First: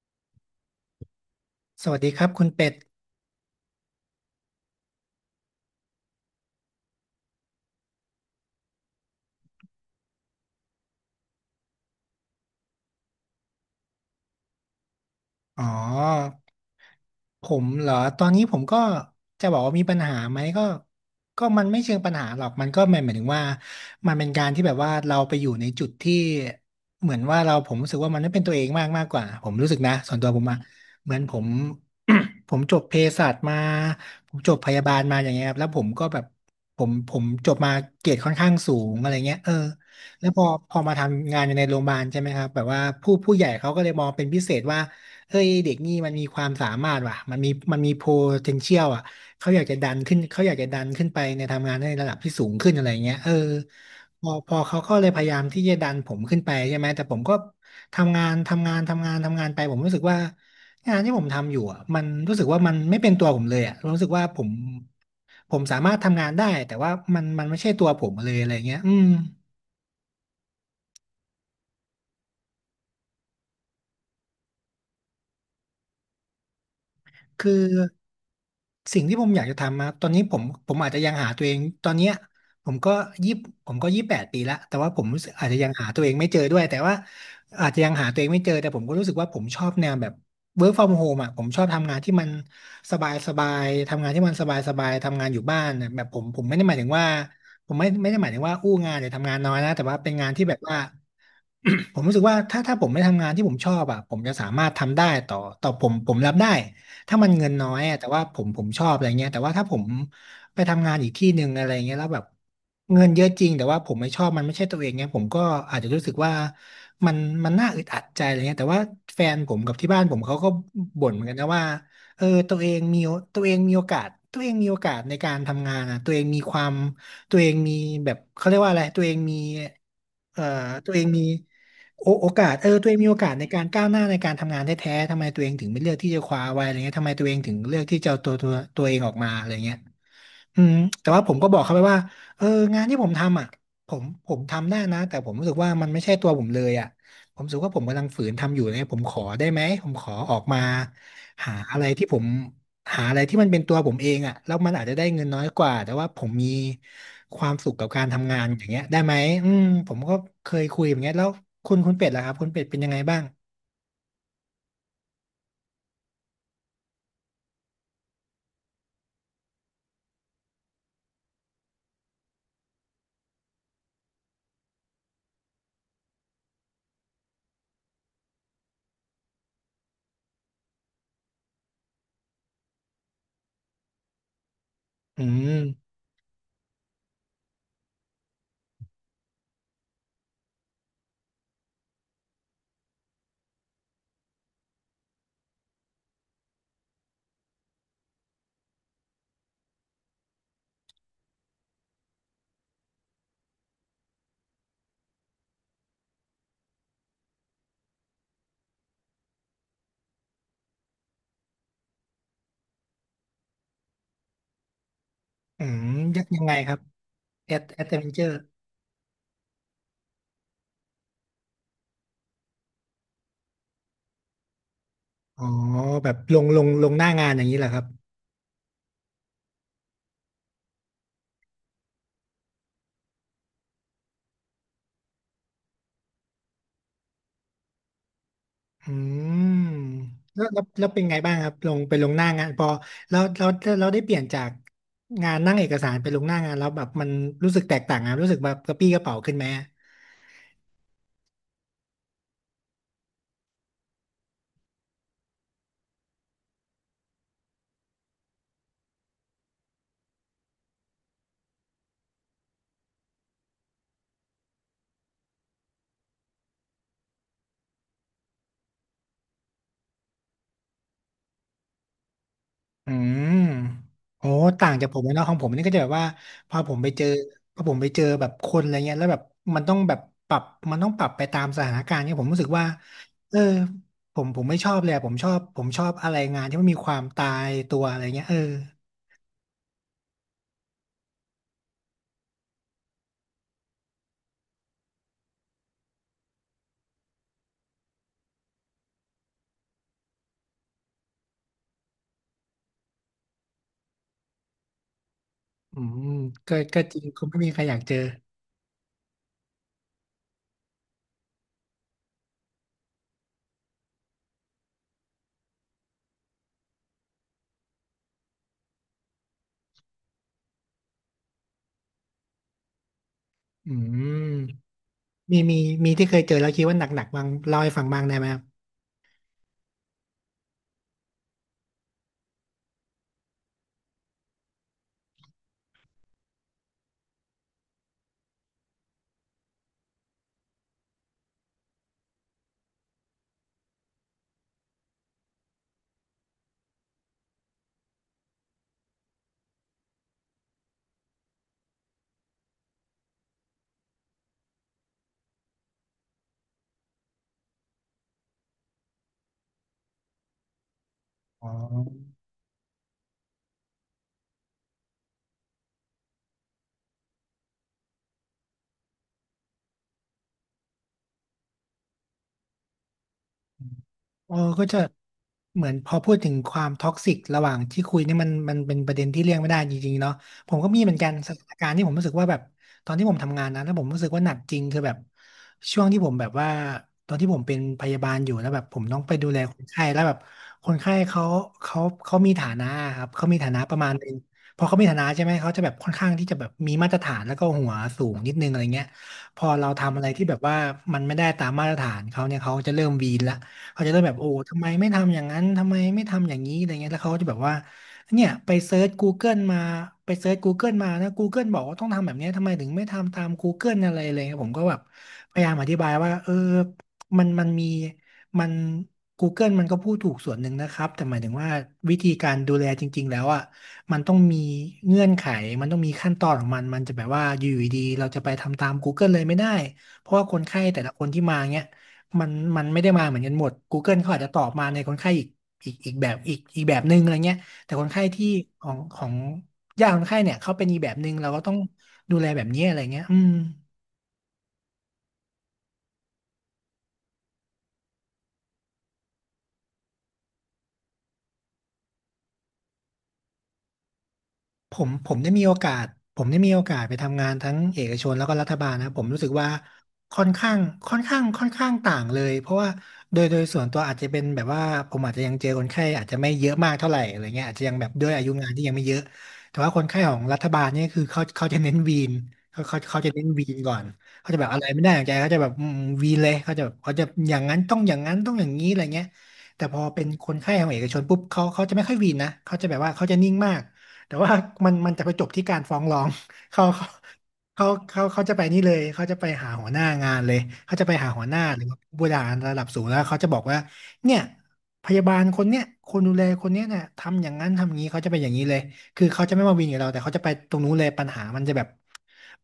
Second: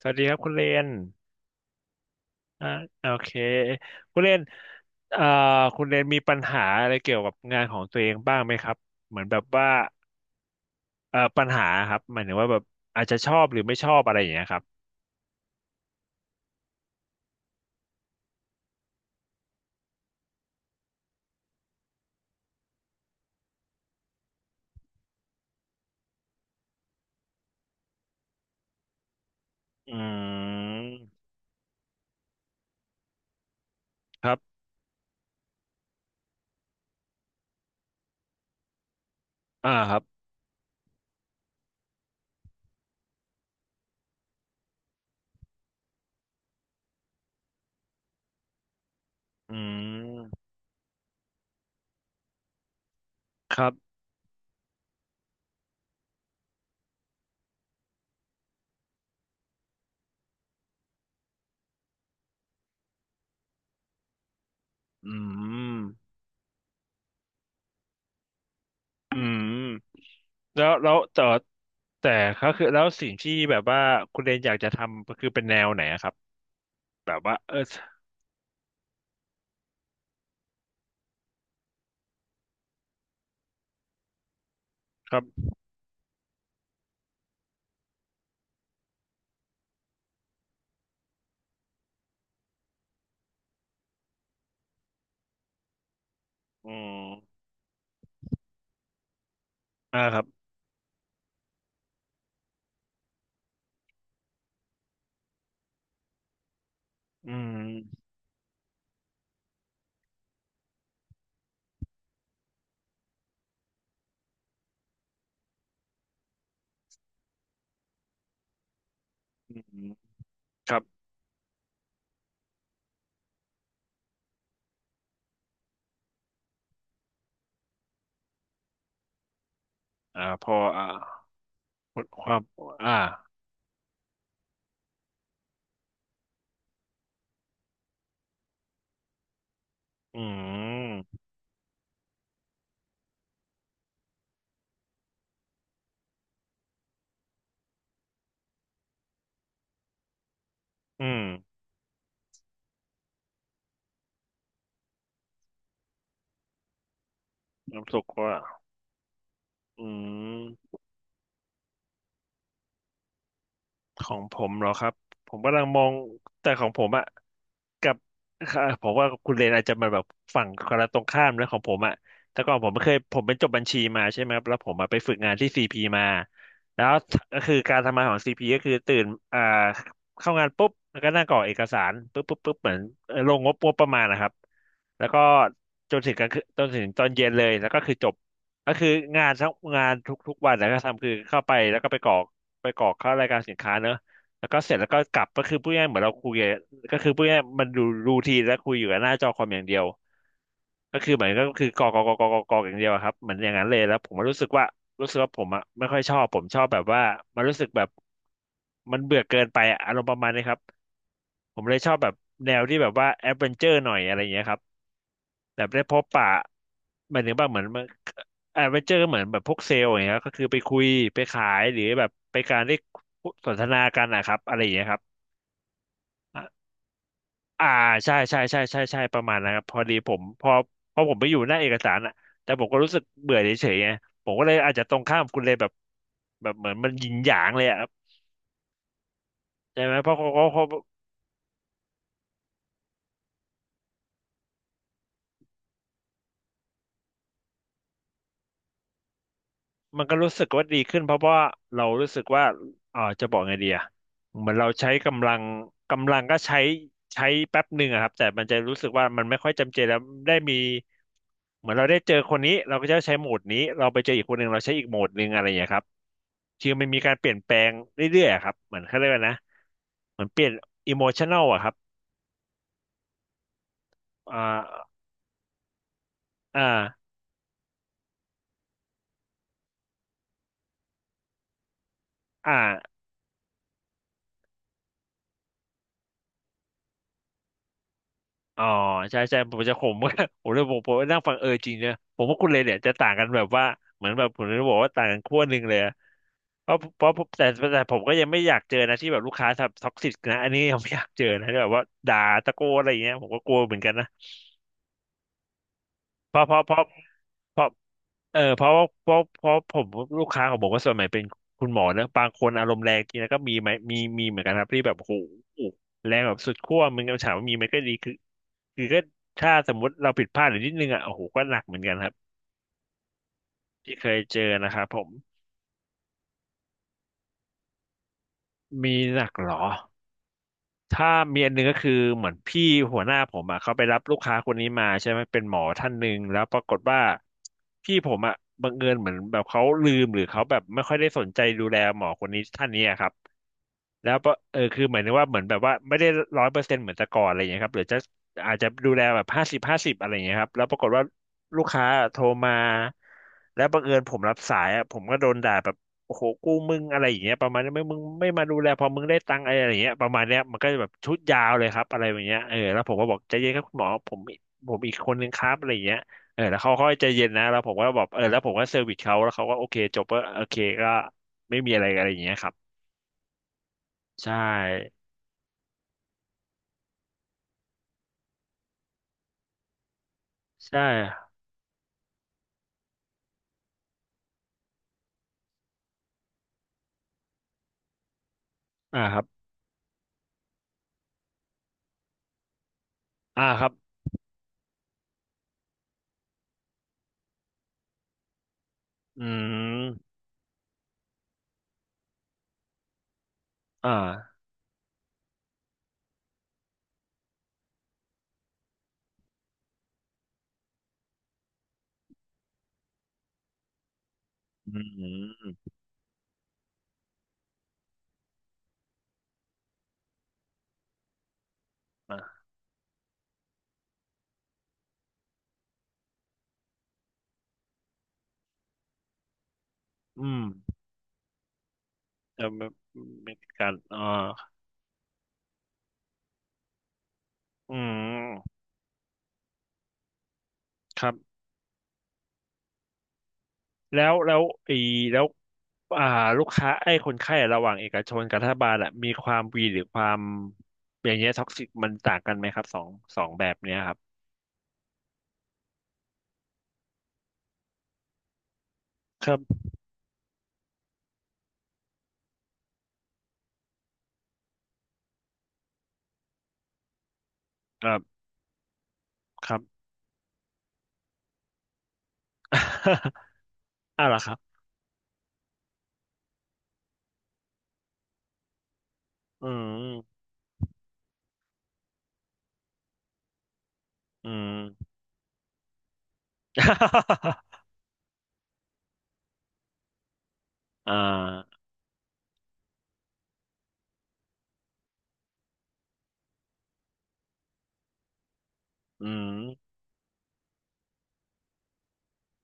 สวัสดีครับคุณเลนสวัสดีครับคุณอ่าเป็ด โอเคคุณเลนเอ่อคุณเลนมีปัญหาอะไรเกี่ยวกับงานของตัวเองบ้างไหมครับเหมือนแบบว่าปัญหาครับหมายถึงว่าแบบอาจจะชอบหรือไม่ชอบอะไรอย่างเงี้ยครับอ๋อผมเหรอตอนนี้ผมก็จะบอกว่ามีปัญหาไหมก็มันไม่เชิงปัญหาหรอกมันก็หมายถึงว่ามันเป็นการที่แบบว่าเราไปอยู่ในจุดที่เหมือนว่าเราผมรู้สึกว่ามันไม่เป็นตัวเองมากมากกว่าผมรู้สึกอืนะส่วนตัวผมอะเหมือนมผม ผมจบเภสัชมาคผรัมจบบพยาบาลมาอย่างเงี้ยครับแล้วผมก็แบบผมจบมาเกรดค่อนข้างสูงอะไรเงี้ยเอออ่าครับแล้วพอมาทำงานอยู่ในโรงพยาบาลใช่ไหมครับแบบว่าผู้ใหญ่เขาก็เลยมองเป็นพิเศษว่า เฮ้ยเด็กนี่มันมีความสามารถว่ะมันมี potential อ่ะเขาอือยากจะดันขึ้นเขามอยากจะดันขึ้นไปในทำงานในระดับที่สูงขึ้นอะไรเงี้ยเออครับพอเขาก็เลยพยายามที่จะดันผมขึ้นไปใช่ไหมแต่ผมก็ทำงานทำงานทำงานทำงานไปผมรู้สึกว่างานที่ผมทำอยู่อ่ะมันรู้สึกว่ามันไม่เป็นตัวผมเลยอ่ะรู้สึกว่าผมอืผมมสามารถทำงานได้แต่ว่ามันไม่ใช่ตัวผมเลยอะไรเงี้ยอืม อืมแล้วแต่ก็คือแล้วสิ่งที่แบบว่าคุณเลนอยากจะทำก็คือเป็นแนวไหนอะครับแบบว่าคือเออสิ่งที่ผมอยากจะทำมาตอนนี้ผมอาจจะยังหาตัวเองตอนเนี้ยผมก็ยี่ผมก็28 ปีละแต่ว่าผมครัรู้บสึกอาจจะยังหาตัวเองไม่เจอด้วยแต่ว่าอาจจะยังหาตัวเองไม่เจอแต่ผมก็รู้สึกว่าผมชอบแนวแบบ work from home อ่ะผมชอบทำงานที่มันสบายสบายทำงานที่มันสบายสบายทำงานอยู่บ้านน่ะแบบผมไม่ได้อืหมายถึงมว่าผมไม่ได้หมายถึงว่าอู้งานหรือทำงานน้อยนะแต่ว่าอ่าเป็นครับงานที่แบบว่า ผมรู้สึกว่าถ้าผมไม่ทำงานที่ผมชอบอ่ะผมจะสามารถทำได้ต่อผมรับได้ถ้ามัอืนเงินมน้อยอะแต่ว่าผมชอบอะไรเงี้ยแต่ว่าถ้าผมไปทำงานอีกที่หนึ่งอะไรเงี้ยแล้วแบบเงินเยอะจริงแต่ว่าผมไม่ชอบมันไม่ใช่ตัวเองเงี้ยผมก็อาจจะรู้สึกว่ามันน่าอึดอัดใจอะไรเงี้ยแต่ว่าแฟนผอืมกับมที่บ้านผมเขาก็ครับ บ่นเหมือนกันนะว่าเออตัวเองมีโอกาสตัวเองมีโอกาสในการทำงานนะตัวเองมีความ ตัวเองมีแบบเขาเรียกว่าอะไรตัวเองมีอ่าเอ่อพออ่าตัวเองมีคโอวามกาสเออตัวเออ่างมีโอกาสในการก้าวหน้าในการทำงานแท้ๆทำไมตัวเองถึงไม่เลือกที่จะคว้าไว้อะไรเงี้ยทำไมตัวเองถึงเลือกที่จะเอาตัวเองออกมาอะไรเงี้ย อือืมแต่ว่ามผมก็บอกเขาไปว่าเอองานที่ผมทำอ่ะผมทำได้นะแต่ผมรู้สึกว่ามันไม่ใช่ตัวผมเลยอ่ะผมรู้สึกว่าผมกำลังฝืนทำอยู่เนี่ยผมขอได้ไหมผมขอออกมาอืมหาอะไรที่ผมหาอะไรที่มันเป็นตัวผมเองอ่ะแล้วมันอาจจะได้เงินน้อยกว่าแต่ว่าผมมีความสุขกับน้ำตกากรว่าทำงานอย่างเงี้ยได้ไหมอืมอืผมก็เคยม คุยอย่างเงี้ยแล้วคุณเป็ดล่ะครับคุณเป็ดเป็นยังไงบ้างของผมเหรอครับผมกำลังมองแต่ของผมอะกับค่ะผมว่าคุณเรนอาจจะมาแบบฝั่งคนละตรงข้ามแล้วของผมอะแต่ก่อนผมไม่เคยผมเป็นจบบัญชีมาใช่ไหมครับแล้วผมมาไปฝึกงานที่ซีพีมาแล้วก็คือการทำงานของซีพีก็คือตื่นอ่าเข้างานปุ๊บแล้วก็นั่งกรอกเอกสารปุ๊บปุ๊บปุ๊บเหมือนลงงบประมาณนะครับแล้วก็อืมจนถึงกลางคืนจนถึงตอนเย็นเลยแล้วก็คือจบก็คืองานทั้งงานทุกๆวันแล้วก็ทำคือเข้าไปแล้วก็ไปกรอก ไปกรอกเข้ารายการสินค้าเนอะแล้วก็เสร็จแล้วก็กลับก็คือพูดง่ายๆเหมือนเราคุยอะก็คือพูดง่ายๆมันดูรูทีนและคุยอยู่กับหน้าจอคอมอย่างเดียวก็คือเหมือนก็คือกรอกกรอกกรอกกรอกกรอกอย่างเดียวอะครับเหมือนอย่างนั้นเลยแล้วผมก็รู้สึกว่ารู้สึกว่าผมอะไม่ค่อยชอบผมชอบแบบว่ามันรู้สึกแบบมันเบื่อเกินไปอะอารมณ์ประมาณนี้ครับ ผมเลยชอบแบบแนวที่แบบว่าแอดเวนเจอร์หน่อยอะไรอย่างเงี้ยครับแบอืบได้มพบปะยังไงครับหมายถึงว่าเหมือนแอดเวนเจอร์แอดเวนเจอร์เหมือนแบบพวกเซลล์อย่างเงี้ยก็คือไปคุยไปขายหรือแบบไปการได้สนทนากันนะครับอะไรอย่างเงี้ยครับอ๋อแบบอ่ะลงหน้างานอย่างนี้แหอ่าละครับ ใช่ใช่ใช่ใช่ใช่ประมาณนะครับพอดีผมพอผมไปอยู่หน้าเอกสารอะแต่ผมก็รู้สึกเบื่อเฉยๆไงผมก็เลยอาจจะตรงข้ามคุณเลยแบบแบบเหมือนมันหยินหยางเลยอะครับอืมใช่ไหมเพราะเขาเขาเขา แล้วเป็นไงบ้างครับลงไปลงหน้างานพอแล้วแล้วเราได้เปลี่ยนจากงานนั่งเอกสารไปลงหน้างานแล้วแบบมันรู้สึกแตกต่างอะรู้สึกแบบกระปี้กระเป๋าขึ้นไหมมันก็รู้สึกว่าดีขึ้นเพราะว่าเรารู้สึกว่าเออจะบอกไงดีอะเหมือนเราใช้กำลังกำลังก็ใช้ใช้แป๊บหนึ่งอะครับแต่มันจะรู้สึกว่ามันไม่ค่อยจำเจแล้วได้มีเหมือนเราได้เจอคนนี้เราก็จะใช้โหมดนี้เราไปเจออีกคนหนึ่งเราใช้อีกโหมดหนึ่งอะไรอย่างเงี้ยครับคือมันมีการเปลี่ยนแปลงเรื่อยๆอะครับเหมือนเขาเรียกว่านะเหมือนเปลี่ยนอิโมชันแนลอะครับอืมโอ้อ่ต่างจากาผมเลยเนาะของผมนี่ก็จะแบบว่าพออ่าผมไปเจอพอผมไปเจอแบบคนอะไรเงี้ยแล้วแบบมันต้องแบบปรับมันต้องปรับไปตามสถานการณ์เนี่ยผมรู้สึกว่าอ่า เออผมไม่ชอบเลยอะผมชอบผมชอบอะไรงานที่มันมีความตายตัวอะไรเงี้ยเอออ๋อใช่ใช่ผมจะขม ว่าผมเลยบอกผมนั่งฟังเออจริงเนี่ยผมว่าคุณเลยเนี่ยจะต่างกันแบบว่าเหมือนแบบผมจะบอกว่าต่างกันขั้วหนึ่งเลยอะเพราะแต่ผมก็ยังไม่อยากเจอนะที่แบบลูกค้าท็อกซิกนะอันนี้ยังไม่อยากเจอนะที่แบบว่าด่าตะโกนอะไรอย่างเงี้ยผมก็กลัวเหมือนกันนะอืมเพราะเพก็ราะเพก็ราะจริงคงไม่มีเพใครราะอยากเจอ เออเพราะว่าเพราะผมลูกค้าของผมก็ส่วนใหญ่เป็นคุณหมอนะบางคนอารมณ์แรงจริงนะก็มีไหมมีเหมือนกันครับที่แบบโอ้โหแรงแบบสุดขั้วมึงก็ถามว่ามีไหมก็ดีคือ ก็ถ้าสมมุติเราผิดพลาดหรือนิดนึงอ่ะโอ้โหก็หนักเหมือนกันครับอืที่เคยเจอมนะครับผมมีมีมีที่เคยเจอแล้วคิดว่าหนักๆบ้างเล่าให้ฟังบ้างได้ไหมครับมีหนักเหรอถ้ามีอันหนึงก็คือเหมือนพี่หัวหน้าผมอ่ะเขาไปรับลูกค้าคนนี้มาใช่ไหมเป็นหมอท่านหนึ่งแล้วปรากฏว่าพี่ผมอ่ะบังเอิญเหมือนแบบเขาลืมหรือเขาแบบไม่ค่อยได้สนใจดูแลหมอคนนี้ท่านนี้อะครับ แล้วก็คือหมายถึงว่าเหมือนแบบว่าไม่ได้ร้อยเปอร์เซ็นต์เหมือนแต่ก่อนอะไรอย่างเงี้ยครับหรือจะอาจจะดูแลแบบห้าสิบห้าสิบอะไรอย่างเงี้ยครับแล้วปรากฏว่าลูกค้าโทรมาแล้วบังเอิญผมรับสายอ่ะผมก็โดนด่าแบบโอ้โหกูมึงอะไรอย่างเงี้ยประมาณนี้ไม่มึงไม่มาดูแลพอมึงได้ตังค์อะไรอย่างเงี้ยประมาณเนี้ยมันก็จะแบบชุดยาอ๋อ วเลยครับอะไรอย่างเงี้ยแล้วผมก็บอกใจเย็นครับคุณหมอผมผมอีกคนนึงครับอะไรอย่างเงี้ยแล้วเขาค่อยใจเย็นนะแล้วผมก็บอกแล้วผมก็เซอร์วิสเขาแล้วเขาก็โอเคจบก็โอเคก็ไม่มีอะไรอะไรอย่างเงี้ยครับเอใช่ อก็จะเหมือนพอพูดถึงความท็อกซิกระหว่างที่คุยเนี่ยมันเป็นประเด็นที่เลี่ยงไม่ได้จริงๆเนาะผมก็ใช่มีเหมือนกันสถานการณ์ที่ผมรู้สึกว่าแบบตอนที่ผมทำงานนะแล้วผมรู้สึกว่าหนักจริงคือแบบช่วงที่ผมแบบว่าตอนที่ผมเป็นพยาบาลอยู่แล้วแบบผมต้อ่าองไปครับดูแลคนไข้แล้วแบบคนไข้เขาเขามีฐานะครับเขามีอ่าฐานะครับประมาณนึงพอเขามีฐานะใช่ไหมเขาจะแบบค่อนข้างที่จะแบบมีมาตรฐานแล้วก็หัวสูงนิดนึงอะไรเงี้ยอืพอเราทำอะไรมที่แบบว่ามันไม่ได้ตามมาตรฐานเขาเนี่ยเขาจะเริ่มวีนละ เขาจะเริ่มแบบโอ้อ่าทำไมไม่ทำอย่างนั้นทำไมไม่ทำอย่างนี้อะไรเงี้ยแล้วเขาก็จะแบบว่าเนี่ยไปเซิร์ช Google มาไปเซิร์ช Google มานะ Google บอกว่าต้องทำแบบเนี้ยทำไมถึงไม่ทำตาม Google อะไรเลยผมก็อืแบบพยายามอมธิบายว่าเออมันมีมัน Google มันก็พูดถูกส่วนหนึ่งนะครับแต่หมายถึงว่าวิธีอ่กาารดูแลจริงๆแล้วอ่ะมันต้องมีเงื่อนไขมันต้องมีขั้นตอนของมันมันจะแบบว่าอยู่ดีๆเราจะไปทำตาม Google เลยไม่ได้เพราะว่าอืคมนไข้แต่ละคนที่มาเงี้ย มันจะมัไม่นไม่ได้มาเหมือนกัไม่นหมด การ Google เขาอาจจะตอบมาในคนไข้อีกแบบหนึ่งอะไรเงี้ยแต่อืคนไข้ที่มของญาติคนไข้เนี่ยเขาเป็นอีกแบบคหรันึ่บงเราก็ต้องดูแลแบบนี้อะไรเงี้ยอืม แล้วแล้วไอีแล้วอ่าลูกค้าไอ้คนไข้ระหว่างเอกชนกับรัฐบาลอะมีความวีหรือความอย่างเงี้ยท็อกซิกมันต่างกันไหมครับสองแบบเนี้ยครับผมได้มีโอกาสผมได้มีโอกาสไปทำงานทั้งเอกชนแล้วก็รัฐบาลนะผมรู้คสึกรับว่าค่อนข้างค่อนข้างค่อนข้างต่างเลยเพราะว่าโดยส่วนตัวอาจจะเป็นแบบว่าผมอาจจะยังเจอคนไข้อาจจะไม่เยอะมากเท่าไหร่อะไรเงี้ยอาจจะยังแบบด้วยอายุงานที่ยังไม่เยอะครัแต่บ ว่าคนไข้ของรัฐบาลเนี่ยคือเขาจะเน้นวีนครับ เขาจะเน้นวีนก่อน อ่าล่ะคเขารัจะแบบบอะไรไม่ได้อย่างใจเขาจะแบบวีนเลยเขาจะแบบเขาจะอย่างนั้นต้องอย่างนั้นต้องอย่างนี้อะไรเงี้ยอืแต่พอเป็นมคนไข้ของเอกชนปุ๊บเขาจะไม่ค่อยวีนนะเขาจะแบบว่าเขาจะนิ่งมาก แต่อืว่า ม มันจะไปจบที่การฟ้องร้อง เขา เขาจะไปนี่เลยเขาจะไปหาหัวหน้างานเลยเขาจะอ่ไปหาหัวหน้าาหรือว่าผู้บริหารระดับสูงแล้วเขาจะบอกว่าเนี่ยพยาบาลคนเนี้ยคนดูแลคนเนี้ยเนี่ยทำอย่างนั้นทำอย่างนี้เขาจะไปอย่างนี้เลยคืออืเขามจะไม่มาวินกับเราแต่เขาจะไปตรงนู้นเลยปัญหามันจะแบบ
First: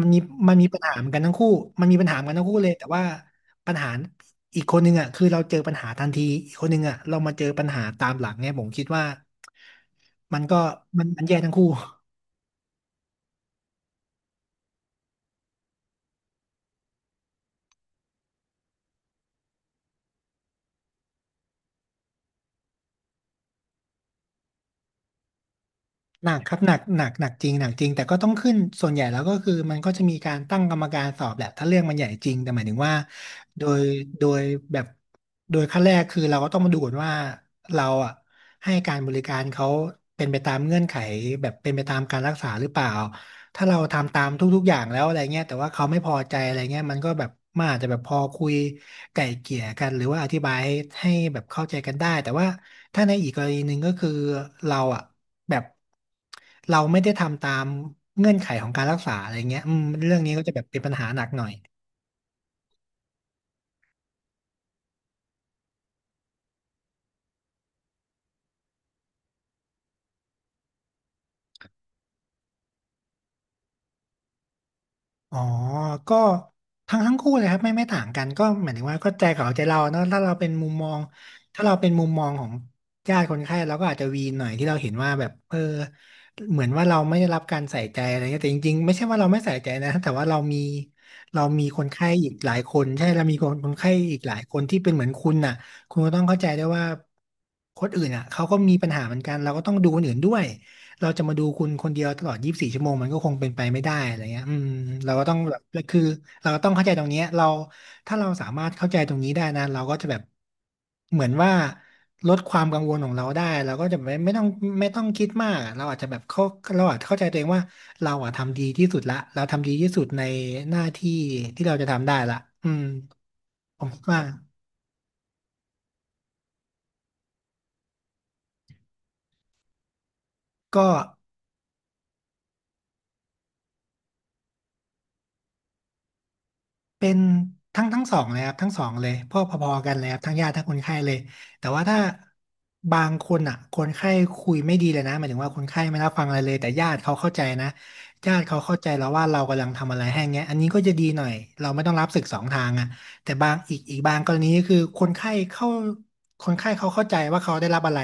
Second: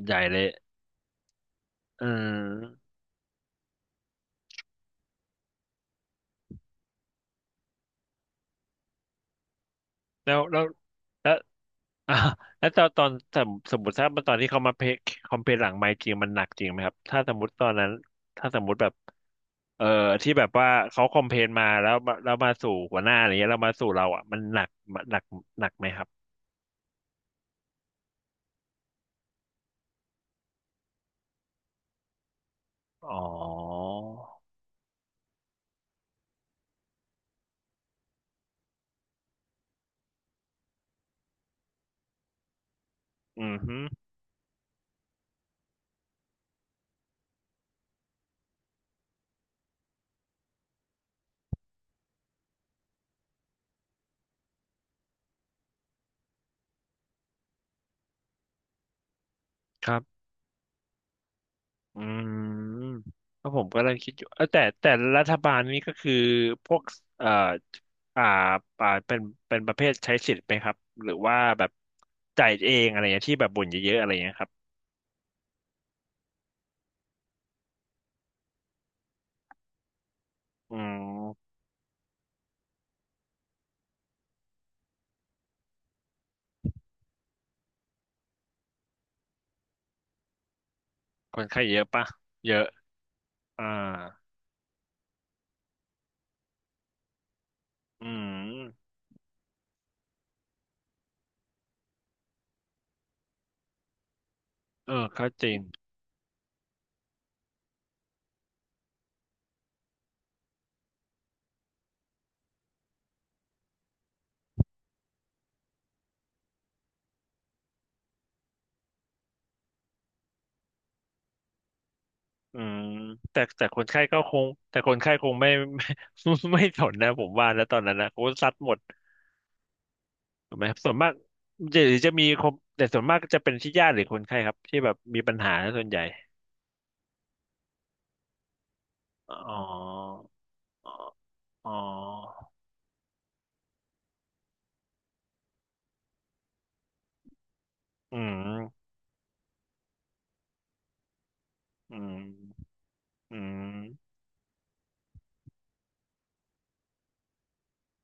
มันใหญ่มีเลยมันมีปัญหาเหมือนกันทั้งคู่มันมีอืปัญหาเหมือนกันทั้งคู่เลยแต่ม ว่า ปัญหาอีกคนนึงอ่ะคือเราเจอปัญหาทันทีอีกคนนึงอ่ะเรามาเจอปัญหาตามหลังเนี่ยผมคิดว่าแล้มัวนก็แล้วมันมันแล้ว แย่ทั้งคู่ อ่าแล้วตอนสมมติถ้าตอนที่เขามาเพคคอมเพลหลังไมค์จริงมันหนักจริงไหมครับถ้าสมมติตอนนั้นถ้าสมมติแบบเอ่อที่แบบว่าเขาคอมเพลมาแล้วมาสู่หัวหน้าอะไรเงี้ยแล้วมาสู่เราอ่ะมันหนักหนักไหมครับหนักครับหนักหนักหนักจริงหนักจริงแต่ก็ต้องขึ้นส่วนใหญ่แล้วก็คือมันก็จะมีการตั้งกรรมการสอบแหละถ้าเรื่องมันใหญ่จริงแต่หมายถึงว่าอ๋อโดยโดยแบบโดยขั้นแรกคือเราก็ต้องมาดูก่อนว่าเราอ่ะให้การบริการเขาเป็นไปตามเงื่อนไขแบบเป็นไปตามการรักษาหรือเปล่า อือถ้าฮึเราทำตามทุกๆอย่างแล้วอะไรเงี้ยแต่ว่าเขาไม่พอใจอะไรเงี้ยมันก็แบบมันอาจจะแบบพอคุยไก่เกลี่ยกันหรือว่าอธิบายให้แบบเข้าใจกันได้แต่ว่าถ้าในอีกกรณีหนึ่งก็คือเราอ่ะแบบเราไม่ได้ทำตามเงื่อนไขของการรักษาอะไรเงี้ยอืมครัเรื่องบ นี้ก็จะแบบเป็นปัญหาหนักหน่อย อืมก็ผมเลยคิดอยู่เออแต่รัฐบาลนี้ก็คือพวกเอ่ออ่าเป็นประเภทใช้สิทธิ์ไหมครับหรือว่าแบบจ่ายเองอะไรเงี้ยที่แบบบ่นเยอะๆอะไรเงี้ยครับอ๋อก็ทั้งคู่เลยครับไม่ต่างกันก็หมายถึงว่าก็ใจเขาใจเราเนอะถ้าเราเป็นมุมอืมองมถ้าเราเป็นมุมมองของญาติคนไข้เราก็อาจจะวีนหน่อยที่เราเห็นว่าแบบเออเหมือนว่าเราไม่ได้รับการใส่ใจอะไรเงี้ยแต่จริงๆไม่ใช่ว่าเราไม่ใส่ใจนะแต่ว่าเรามีคเรานไข้มีเยคอะนปะไข้อีกหเยลายอะคนใช่เรามีคนอ่าคนไข้อีกหลายคนที่เป็นเหมือนคุณน่ะคุณก็ต้องเข้าใจด้วยว่าคนอื่อืนอ่ะมเขาก็มีปัญหาเหมือนกันเราก็ต้องดูคนอื่นด้วย เราจะมาดูคุณคนเดียวตลอด24ชั่วโมงมันก็คงเป็นไปไม่ได้อะไรเงี้ยอืมเออเราก็ก็ต้องจริแบงบคือเราก็ต้องเข้าใจตรงเนี้ยเราถ้าเราสามารถเข้าใจตรงนี้ได้นะเราก็จะแบบเหมือนว่าลดความกังวลของเราได้เราก็จะไม่ต้องคิดมากเราอาจจะแบบเข้าเราอาจเข้าใจตัวเองว่าเราอะทำดีที่สุดละเราทำดีที่สุดในหน้าที่ที่เราจะทำได้ละอือืมมแต่คผนมไข้คิดก็ว่าคงแต่คนไข้คงไม่ ไม่ไม่สนนะผมว่าแล้วตอนนั้นนะเขาซัดหมด ถูกไหมส่ก็ วนมากจะหรือจะมีคนแต่ส่วนมากก็จะเป็นที่ญาติหรือคนไข้ครับที่แบบมีปัญหาส่วนใหญ่เป็นทั้งสองเลยครับทั้งสองเลยพ่ออ๋อพอๆกันเลยครับทั้งญาติทั้งคนไข้เลยแต่อ๋อว่าถ้าอบางคนอ่ะคนไข้คุยไม่ดีเลยนะหมายถึงว่าคนไข้ไม่รับฟังอะไรเลยแต่ญาติเขาเข้าใจนะืญาติเขาเข้ามใจแล้วว่าเรากำลังทำอะไรให้เงี้ยอันนี้ก็จะดีหน่อยเราไม่ต้ออืงรับศึมกสองทางอ่ะแต่อืบางอีกมบางกรณีก็คือคนไข้เข้าคนไข้เขาเข้าใจว่าเขาได้รับอะไร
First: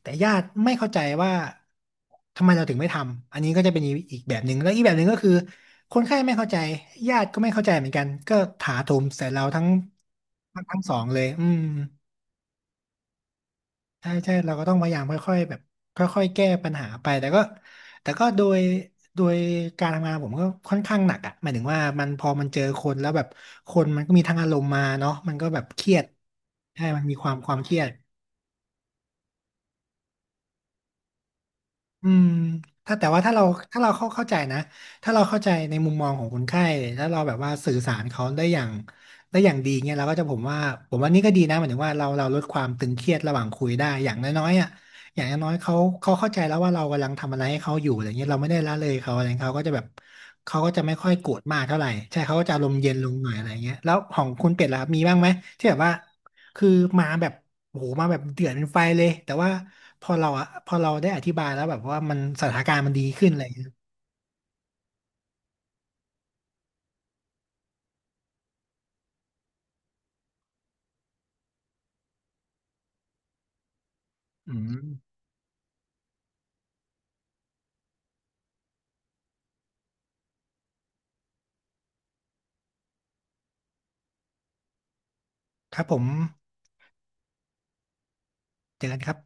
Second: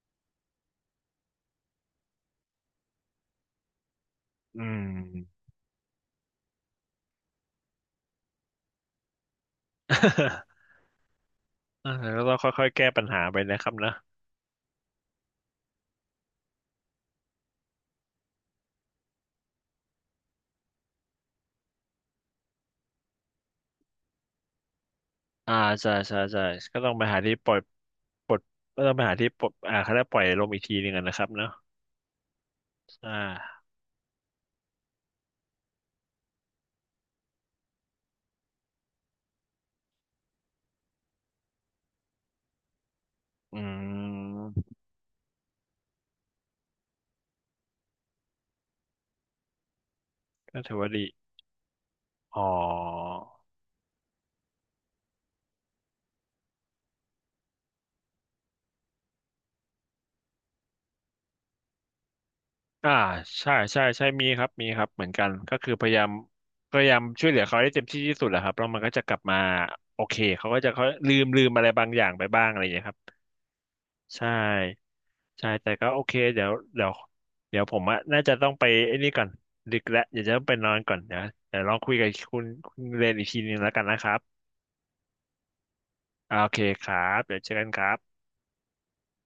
แต่ญาติไม่เข้าใจว่าทำไมเราถึงไม่ทำ อันนี้ก็จะเป็นอีกแบบหนึ่งอืแล้วอีม กแบบหนึ่งก็คือคนไข้ไม่เข้าใจญาติก็ไม่เข้าใจเหมือนกันก็ถาโถมใส่เราทั้งทั้ง ทั้งสองเลยอืมอ่ะ แล้วก็ต้องค่อยๆแก้ปัญหาไปนะครับนะใช่ใช่เราก็ต้องพยายามค่อยๆแบบค่อยๆแก้ปัญหาไปแต่ก็แต่ก็โดยการทำงานผมก็ค่อนข้างหนักอ่ะหมายถึงว่ามันพอมันเจอคนแล้วแบบคนมันก็มีทั้งอารมณ์มาเนาะมันก็อ่าแบบเคใช่รียดใช่ใช่ก็ใช่ต้องมัไปนมีหาคที่วามปคล่อวายมเครียด ปลดก็ต้องไปหาที่ปลดเขาได้ปล่อยลมอีกทีหนึ่งอะนะครับเนาะอืมถ้าแต่อ่ว่าถ้าเราาถ้าเราเข้าใจนะ ถ้าเราเข้าใจในมุมมองของคนไข้ถ้าเราแบบว่าสื่อสารเขาได้อย่างได้อย่างดีเนี่ยเราก็จะผมว่าผมว่านี่ก็ดีนะหมายถึงว่าเราเราลดความตึงเครียดระหว่างอืคุยได้อย่างน้อยๆอ่ะมอย่างน้อยๆเขาเขาเข้าใจแล้วว่าเรากำลังทำอะไรให้เขาอยู่อะไรเงี้ยเราไม่ได้ละเลยเขาอะไรเงี้ยเขาก็จะแบบก็เขาก็ถือจะว่าไม่ดีค่อยโกรธมากเท่าไหร่ใช่เขาอ๋อ ก็จะอารมณ์เย็นลงหน่อยอะไรเงี้ยแล้วของคุณเป็ดล่ะครับมีบ้างไหมที่แบบว่าคือมาแบบ โอ้โหมาแบบเดือดเป็นไฟเลยแต่ว่าพอเราอะพอเราได้อธิบายแล้วแบบว่ามันสถานการณ์อ่ามันดีขึ้นอะไรอใช่ย่างเลยใช่ใช่มีครับมีครับเหมือนกันก็คือพยายามพยายามช่วยเหลือเขาให้เต็มที่ที่สุดแหละครับแล้วมันก็จะกลับมาโอเคเขาก็จะเขาลืมอะไรบางอย่างไปบ้างอะไรอย่างเงี้ยครับใช่อืมใช่แต่ก็โอเคเดี๋ยวผมอะน่าจะต้องไปไอ้นี่ก่อนดึกแล้วเดี๋ยวจะต้องไปนอนก่อนเดี๋ยวลองคุยกับคุณเรนอีกทีนึงแล้วกันนะครับครับผมอ่าโอเคครับเดี๋ยวเจอกันครับเจอกันครับ